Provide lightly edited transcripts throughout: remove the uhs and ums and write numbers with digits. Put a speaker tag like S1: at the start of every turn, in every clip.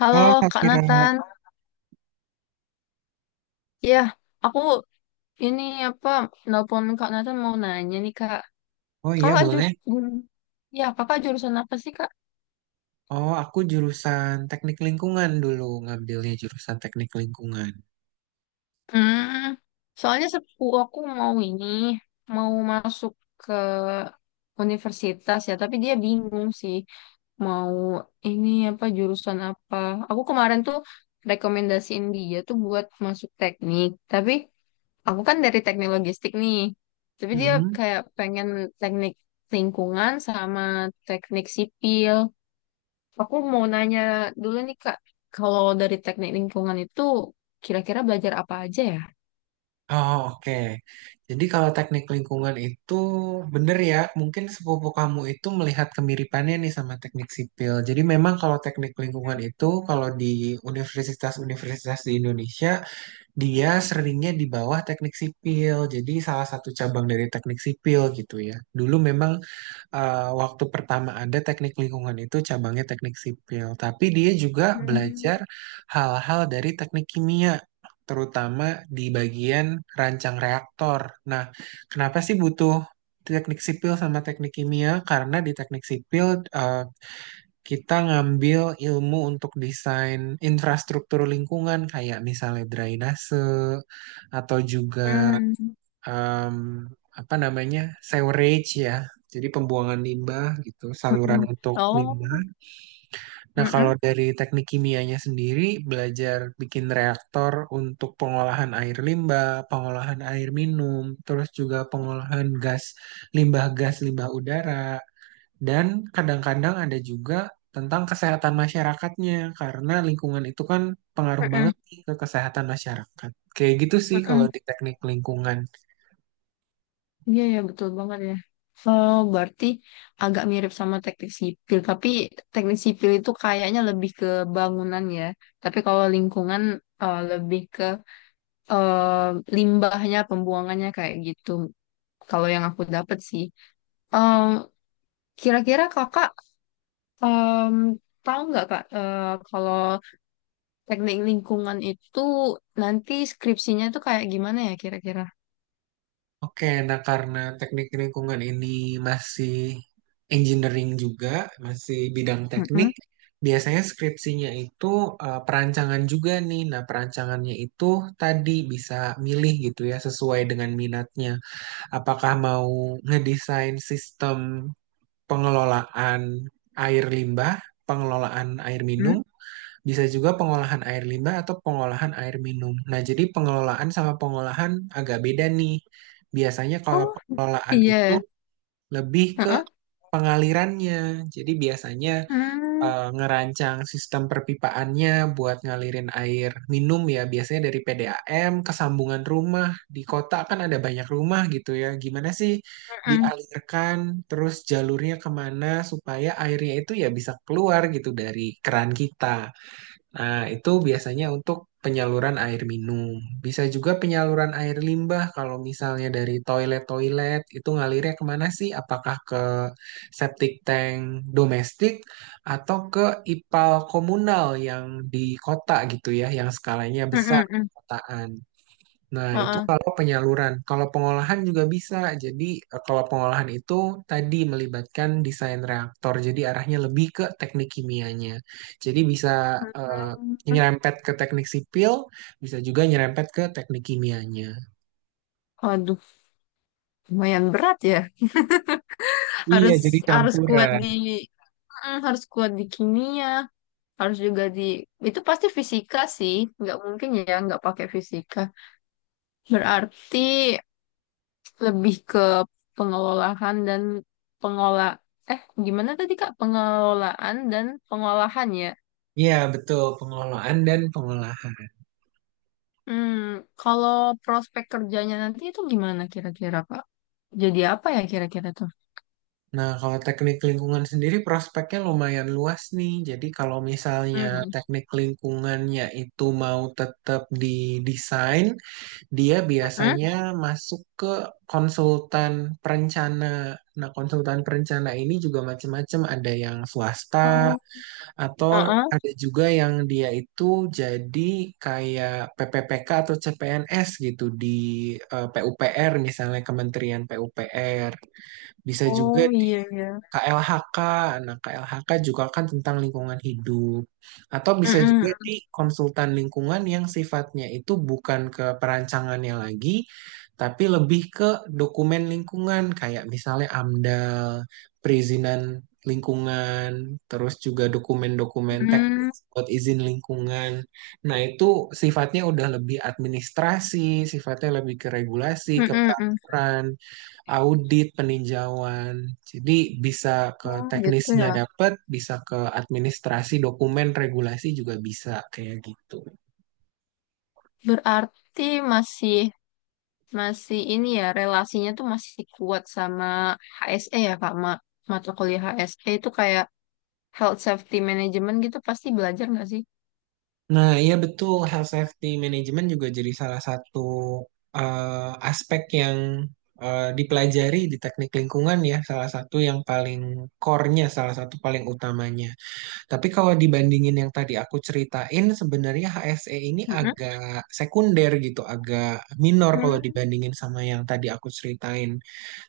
S1: Halo
S2: Kalau Kak
S1: Kak
S2: Kira,
S1: Nathan, ya aku ini apa nelpon Kak Nathan mau nanya nih Kak,
S2: oh iya
S1: Kakak ju
S2: boleh.
S1: hmm, Kakak jurusan apa sih Kak?
S2: Oh aku jurusan teknik lingkungan dulu ngambilnya jurusan teknik lingkungan.
S1: Hmm, Soalnya sepupu aku mau ini mau masuk ke universitas ya, tapi dia bingung sih mau ini apa jurusan apa. Aku kemarin tuh rekomendasiin dia tuh buat masuk teknik, tapi aku kan dari teknik logistik nih. Tapi dia
S2: Hmm.
S1: kayak pengen teknik lingkungan sama teknik sipil. Aku mau nanya dulu nih Kak, kalau dari teknik lingkungan itu kira-kira belajar apa aja ya?
S2: Oh oke. Jadi kalau teknik lingkungan itu bener ya, mungkin sepupu kamu itu melihat kemiripannya nih sama teknik sipil. Jadi memang kalau teknik lingkungan itu kalau di universitas-universitas di Indonesia dia seringnya di bawah teknik sipil. Jadi salah satu cabang dari teknik sipil gitu ya. Dulu memang waktu pertama ada teknik lingkungan itu cabangnya teknik sipil, tapi dia juga
S1: Hmm,
S2: belajar hal-hal dari teknik kimia, terutama di bagian rancang reaktor. Nah, kenapa sih butuh teknik sipil sama teknik kimia? Karena di teknik sipil eh, kita ngambil ilmu untuk desain infrastruktur lingkungan, kayak misalnya drainase atau juga
S1: hmm,
S2: em, apa namanya sewerage ya, jadi pembuangan limbah gitu, saluran
S1: mm-mm.
S2: untuk limbah.
S1: Oh,
S2: Nah kalau
S1: mm-mm,
S2: dari teknik kimianya sendiri belajar bikin reaktor untuk pengolahan air limbah, pengolahan air minum, terus juga pengolahan gas limbah, gas limbah udara, dan kadang-kadang ada juga tentang kesehatan masyarakatnya karena lingkungan itu kan pengaruh banget
S1: mm-mm,
S2: nih ke kesehatan masyarakat. Kayak gitu sih kalau
S1: mm-mm.
S2: di teknik lingkungan.
S1: Iya ya betul banget ya. Oh, berarti agak mirip sama teknik sipil, tapi teknik sipil itu kayaknya lebih ke bangunan ya. Tapi kalau lingkungan lebih ke eh, limbahnya, pembuangannya kayak gitu. Kalau yang aku dapat sih, Em, kira-kira kakak em, tahu nggak kak kalau teknik lingkungan itu nanti skripsinya tuh kayak gimana ya kira-kira?
S2: Oke, nah karena teknik lingkungan ini masih engineering juga, masih bidang teknik,
S1: Mm-mm.
S2: biasanya skripsinya itu perancangan juga nih. Nah, perancangannya itu tadi bisa milih gitu ya sesuai dengan minatnya. Apakah mau ngedesain sistem pengelolaan air limbah, pengelolaan air minum,
S1: Mm.
S2: bisa juga pengolahan air limbah atau pengolahan air minum. Nah, jadi pengelolaan sama pengolahan agak beda nih. Biasanya kalau
S1: Oh
S2: pengelolaan itu
S1: iya,
S2: lebih ke
S1: heeh.
S2: pengalirannya. Jadi biasanya
S1: Mm,
S2: ngerancang sistem perpipaannya buat ngalirin air minum ya. Biasanya dari PDAM ke sambungan rumah. Di kota kan ada banyak rumah gitu ya. Gimana sih
S1: mm-mm.
S2: dialirkan, terus jalurnya kemana supaya airnya itu ya bisa keluar gitu dari keran kita. Nah, itu biasanya untuk penyaluran air minum. Bisa juga penyaluran air limbah kalau misalnya dari toilet-toilet itu ngalirnya kemana sih? Apakah ke septic tank domestik atau ke IPAL komunal yang di kota gitu ya, yang skalanya besar
S1: Mm-mm-mm.
S2: kotaan. Nah, itu
S1: Heeh.
S2: kalau penyaluran. Kalau pengolahan juga bisa. Jadi, kalau pengolahan itu tadi melibatkan desain reaktor. Jadi, arahnya lebih ke teknik kimianya. Jadi, bisa eh,
S1: Mm.
S2: nyerempet ke teknik sipil, bisa juga nyerempet ke teknik kimianya.
S1: Waduh, lumayan berat ya.
S2: Iya,
S1: Harus
S2: jadi
S1: harus kuat
S2: campuran.
S1: di harus kuat di kimia, harus juga di itu pasti fisika sih, nggak mungkin ya nggak pakai fisika. Berarti lebih ke pengelolaan dan pengolah eh gimana tadi Kak? Pengelolaan dan pengolahan ya.
S2: Iya, betul. Pengelolaan dan pengolahan.
S1: Hmm, kalau prospek kerjanya nanti itu gimana kira-kira Kak? Jadi apa ya kira-kira tuh?
S2: Nah, kalau teknik lingkungan sendiri prospeknya lumayan luas nih. Jadi, kalau misalnya
S1: Hmm.
S2: teknik lingkungannya itu mau tetap di desain, dia
S1: Mm-mm.
S2: biasanya masuk ke konsultan perencana. Nah, konsultan perencana ini juga macam-macam, ada yang swasta
S1: Oh,
S2: atau
S1: uh-uh.
S2: ada juga yang dia itu jadi kayak PPPK atau CPNS gitu di PUPR, misalnya Kementerian PUPR. Bisa juga
S1: Oh
S2: di
S1: iya iya.
S2: KLHK. Nah, KLHK juga kan tentang lingkungan hidup. Atau bisa
S1: Mm-mm.
S2: juga di konsultan lingkungan yang sifatnya itu bukan ke perancangannya lagi, tapi lebih ke dokumen lingkungan, kayak misalnya AMDAL, perizinan lingkungan, terus juga dokumen-dokumen
S1: Mm, mm
S2: teknis buat izin lingkungan. Nah, itu sifatnya udah lebih administrasi, sifatnya lebih ke regulasi,
S1: hmm
S2: ke
S1: mm mm.
S2: peraturan, audit, peninjauan. Jadi bisa ke
S1: Oh gitu
S2: teknisnya
S1: ya.
S2: dapat, bisa ke administrasi dokumen, regulasi juga bisa, kayak gitu.
S1: Berarti masih masih ini ya relasinya tuh masih kuat sama HSE ya Kak, mata kuliah HSE itu kayak health safety management gitu pasti belajar nggak sih?
S2: Nah, iya betul, health safety management juga jadi salah satu aspek yang dipelajari di teknik lingkungan ya, salah satu yang paling core-nya, salah satu paling utamanya. Tapi kalau dibandingin yang tadi aku ceritain, sebenarnya HSE ini
S1: Mm-mm.
S2: agak sekunder gitu, agak minor kalau
S1: Hmm,
S2: dibandingin sama yang tadi aku ceritain.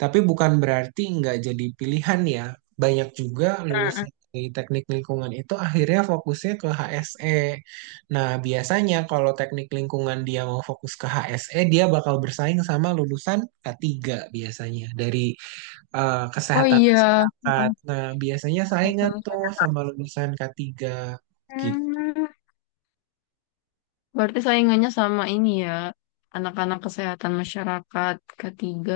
S2: Tapi bukan berarti nggak jadi pilihan ya. Banyak juga
S1: mm-mm.
S2: lulusan dari teknik lingkungan itu akhirnya fokusnya ke HSE. Nah, biasanya kalau teknik lingkungan dia mau fokus ke HSE, dia bakal bersaing sama lulusan K3, biasanya dari
S1: Oh
S2: kesehatan
S1: iya, heeh.
S2: masyarakat. Nah, biasanya
S1: Kesehatan
S2: saingan tuh
S1: masyarakat.
S2: sama lulusan K3. Gitu.
S1: Hmm, Berarti saingannya sama ini ya, anak-anak kesehatan masyarakat ketiga.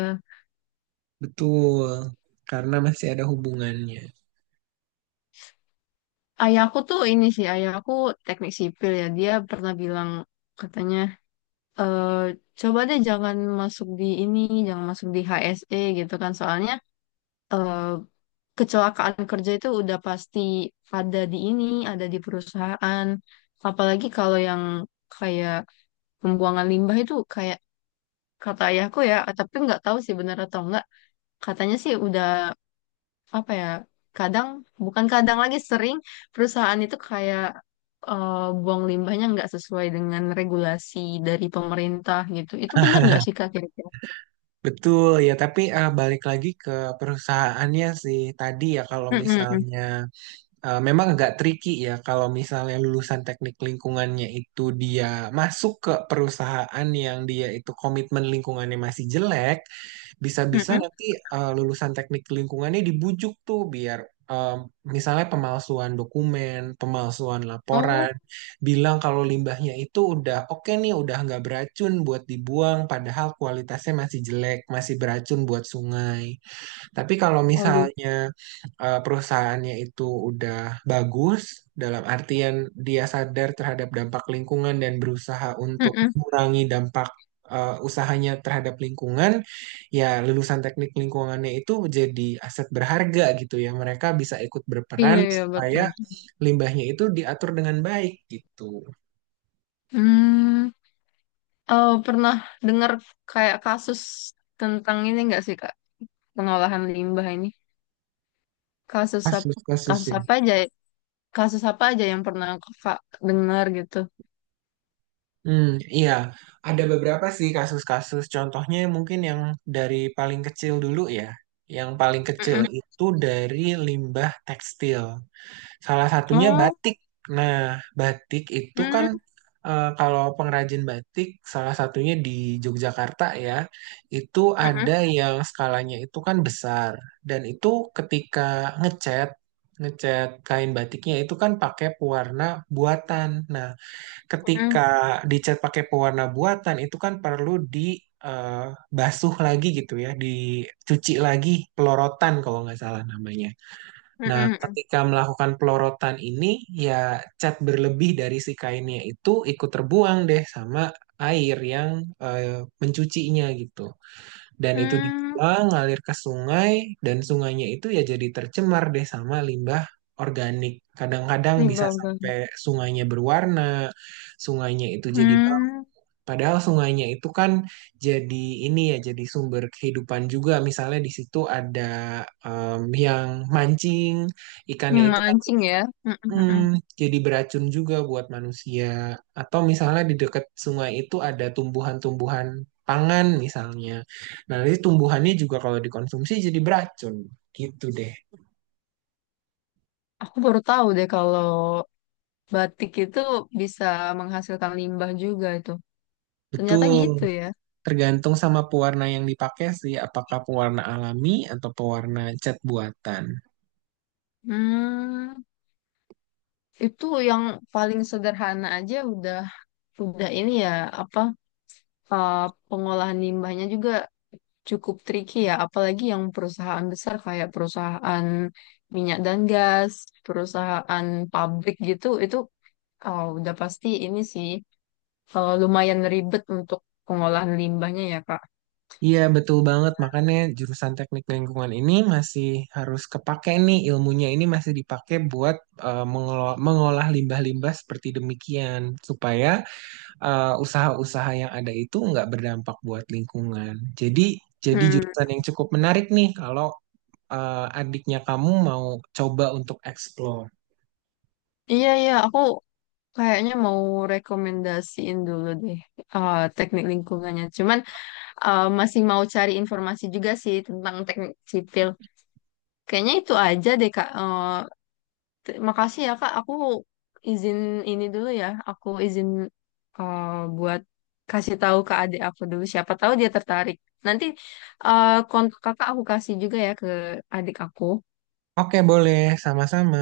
S2: Betul, karena masih ada hubungannya.
S1: Ayahku tuh ini sih, ayahku teknik sipil ya, dia pernah bilang katanya eh coba deh jangan masuk di ini, jangan masuk di HSE gitu kan. Soalnya eh kecelakaan kerja itu udah pasti ada di ini, ada di perusahaan. Apalagi kalau yang kayak pembuangan limbah itu kayak kata ayahku ya, tapi nggak tahu sih benar atau enggak. Katanya sih udah apa ya? Kadang bukan kadang lagi sering perusahaan itu kayak eh, buang limbahnya nggak sesuai dengan regulasi dari pemerintah gitu. Itu benar nggak sih Kak?
S2: Betul ya, tapi balik lagi ke perusahaannya sih tadi ya. Kalau
S1: Mm-mm,
S2: misalnya memang agak tricky ya kalau misalnya lulusan teknik lingkungannya itu dia masuk ke perusahaan yang dia itu komitmen lingkungannya masih jelek, bisa-bisa
S1: mm-mm.
S2: nanti lulusan teknik lingkungannya dibujuk tuh biar eh, misalnya pemalsuan dokumen, pemalsuan laporan,
S1: Oh,
S2: bilang kalau limbahnya itu udah oke nih, udah nggak beracun buat dibuang, padahal kualitasnya masih jelek, masih beracun buat sungai. Tapi kalau
S1: aduh.
S2: misalnya perusahaannya itu udah bagus, dalam artian dia sadar terhadap dampak lingkungan dan berusaha untuk
S1: Mm-mm.
S2: mengurangi dampak usahanya terhadap lingkungan, ya lulusan teknik lingkungannya itu jadi aset berharga gitu ya. Mereka bisa ikut
S1: Iya,
S2: berperan
S1: iya,
S2: supaya
S1: betul.
S2: limbahnya itu diatur dengan baik gitu.
S1: Hmm, oh, pernah dengar kayak kasus tentang ini nggak sih, Kak? Pengolahan limbah ini. Kasus ap- kasus
S2: Kasus-kasusnya.
S1: apa aja? Ya? Kasus apa aja yang pernah Kakak dengar gitu?
S2: Hmm, iya, ada beberapa sih kasus-kasus. Contohnya mungkin yang dari paling kecil dulu ya. Yang paling kecil
S1: Mm-mm.
S2: itu dari limbah tekstil. Salah satunya
S1: Oh,
S2: batik. Nah, batik itu kan
S1: hmm,
S2: kalau pengrajin batik, salah satunya di Yogyakarta ya, itu ada
S1: mm-mm,
S2: yang skalanya itu kan besar. Dan itu ketika ngecat, ngecat kain batiknya itu kan pakai pewarna buatan. Nah, ketika
S1: mm-mm,
S2: dicat pakai pewarna buatan itu kan perlu di eh, basuh lagi gitu ya, dicuci lagi, pelorotan kalau nggak salah namanya.
S1: mm-mm,
S2: Nah,
S1: mm-mm.
S2: ketika melakukan pelorotan ini ya cat berlebih dari si kainnya itu ikut terbuang deh sama air yang mencucinya gitu. Dan itu
S1: Hmm,
S2: dibuang ngalir ke sungai dan sungainya itu ya jadi tercemar deh sama limbah organik. Kadang-kadang bisa
S1: limbah banget.
S2: sampai sungainya berwarna, sungainya itu jadi bau.
S1: Hmm,
S2: Padahal sungainya itu kan jadi ini ya, jadi sumber kehidupan juga. Misalnya di situ ada yang mancing, ikannya
S1: yang
S2: itu kan
S1: mancing ya. Mm-mm, mm-mm.
S2: Hmm, jadi beracun juga buat manusia. Atau misalnya di dekat sungai itu ada tumbuhan-tumbuhan pangan misalnya. Nah, nanti tumbuhannya juga kalau dikonsumsi jadi beracun. Gitu deh.
S1: Aku baru tahu deh kalau batik itu bisa menghasilkan limbah juga itu. Ternyata
S2: Betul.
S1: gitu ya.
S2: Tergantung sama pewarna yang dipakai sih, apakah pewarna alami atau pewarna cat buatan.
S1: Hmm, itu yang paling sederhana aja udah ini ya apa uh, pengolahan limbahnya juga cukup tricky ya, apalagi yang perusahaan besar kayak perusahaan minyak dan gas, perusahaan pabrik gitu, itu oh udah pasti ini sih lumayan ribet untuk pengolahan limbahnya ya, Kak.
S2: Iya, betul banget. Makanya jurusan teknik lingkungan ini masih harus kepake nih, ilmunya ini masih dipakai buat mengelola- mengolah limbah-limbah seperti demikian supaya usaha-usaha yang ada itu nggak berdampak buat lingkungan. Jadi jadi
S1: Hmm,
S2: jurusan yang cukup menarik nih kalau adiknya kamu mau coba untuk explore.
S1: iya iya, aku kayaknya mau rekomendasiin dulu deh teknik lingkungannya. Cuman masih mau cari informasi juga sih tentang teknik sipil. Kayaknya itu aja deh Kak. Makasih ya Kak, aku izin ini dulu ya. Aku izin eh, buat kasih tahu ke adik aku dulu siapa tahu dia tertarik. Nanti kontak Kakak aku kasih juga ya ke adik aku.
S2: Oke, boleh, sama-sama.